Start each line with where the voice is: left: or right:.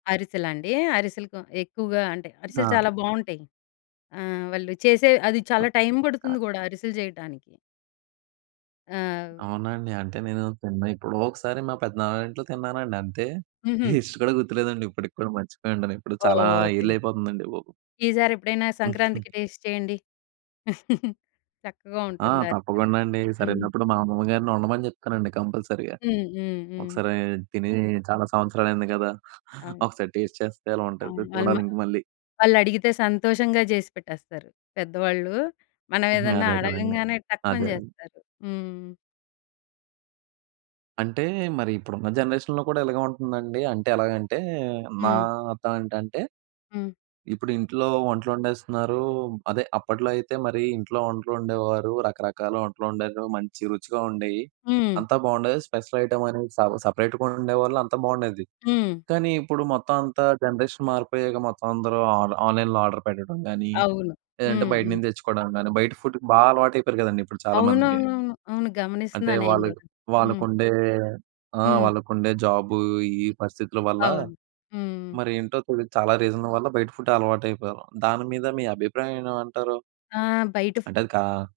left: అరిసలండి? అరిసెలు‌కు ఎక్కువగా అంటే అరిసెలు
right: ఆ!
left: చాలా బావుంటాయి. ఆహ్, వాళ్ళు చేసే అది
right: ఆ!
left: చాలా టైం పడుతుంది
right: ఆ!
left: గూడా అరిసెలు చేయటనికి. ఆ!
right: అవునాండి! అంటే నేను తిన్న ఏప్పుడోకసారి మా పెద్దనాన్న ఇంట్లో తిన్నానండి. అంతే
left: హుహు.
right: టేస్ట్ కూడా గుర్తులేదండి ఇప్పటికి కూడా మర్చిపోయుంటాను ఇప్పుడు చాలా
left: ఓహ్! ఓకే.
right: ఏళ్ళు అయిపోతుందండి బాబు.
left: ఈసరేప్పుడైనా సంక్రాంతికి టేస్ట్ చేయండి. చక్కగా
right: ఆ!
left: ఉంటుంది అరిసెలు.
right: తప్పకుండా అండి
left: హ్మ్.
right: ఇసరేలినప్పుడు మా అమ్మమ్మ గారిని వండమని జెప్తానండి కంపల్సరీగా.
left: హ్మ్. హ్మ్. హ్మ్.
right: ఒకసారి తిని చాలా సంవత్సరాలయింది కదా!
left: అవును.
right: ఒకసారి టేస్ట్ చేస్తే ఎలా ఉంటదో
left: అవును. వాళ్ళు‌ మ
right: చూడాలింక మళ్ళీ.
left: వాళ్ళడిగితే సంతోషంగా జేసి పెట్టేస్తారు. పెద్దవాళ్ళు మనం
right: హ్మ్.
left: ఏదన్నా
right: అదే కదండీ!
left: అడగంగానే టక్కుమని
right: అదే. అదే.
left: జేస్తారు. హ్మ్.
right: అంటే మరి ఇప్పుడున్న జనరేషన్‌లో కూడా ఇలాగే ఉంటుందండి? అంటే ఎలాగంటే, నా
left: హ్మ్.
right: అర్థం ఏంటంటే
left: హ్మ్.
right: ఇప్పుడు ఇంట్లో వంటలోండేస్తున్నారు అదే అప్పట్లో అయితే మరి ఇంట్లో వంటలోండేవారు, రకరకాల వంటలోండేరు మంచి రుచిగా ఉండేయి.
left: హ్మ్.
right: అంతా బావుండేది స్పెషల్ ఐటెమ్ అనేది స సపరేట్‌గా వండేవాళ్ళు అంతా బావుండేది.
left: హ్మ్.
right: కానీ ఇప్పుడు మొత్తం అంతా జనరేషన్ మారిపోయాక మొత్తం అందరూ ఆన్ -ఆన్‌లైన్‌లో ఆర్డర్ పెట్టడం గానీ,
left: అవును.
right: లేదంటే
left: హ్మ్. హ్మ్.
right: బయటనించి తెచ్చుకోవడం గానీ బయట ఫుడ్‌కు బా అలవాటయిపోయారు కదండీ! ఇప్పుడు చాలామంది.
left: అవునవునవును. అవును
right: అంటే
left: గమనిస్తున్నా నేను
right: వాళ్ళ
left: గుడా. హ్మ్.
right: వాళ్ళకుండే ఆహ్,
left: హ్మ్.
right: వాళ్ళకుండే ఆ! జాబు ఈ పరిస్థితుల వల్ల
left: అవును. హ్మ్, హ్మ్.
right: మరి ఏంటో తెలీదు చాలా రీజన్‌ వల్ల బయట ఫుడ్ అలవాటు అయిపోయారు. దాని మీద మీ అభిప్రాయం ఏన్‌మంటారు?
left: ఆహ్! బయట ఫూ
right: అంటే అది కా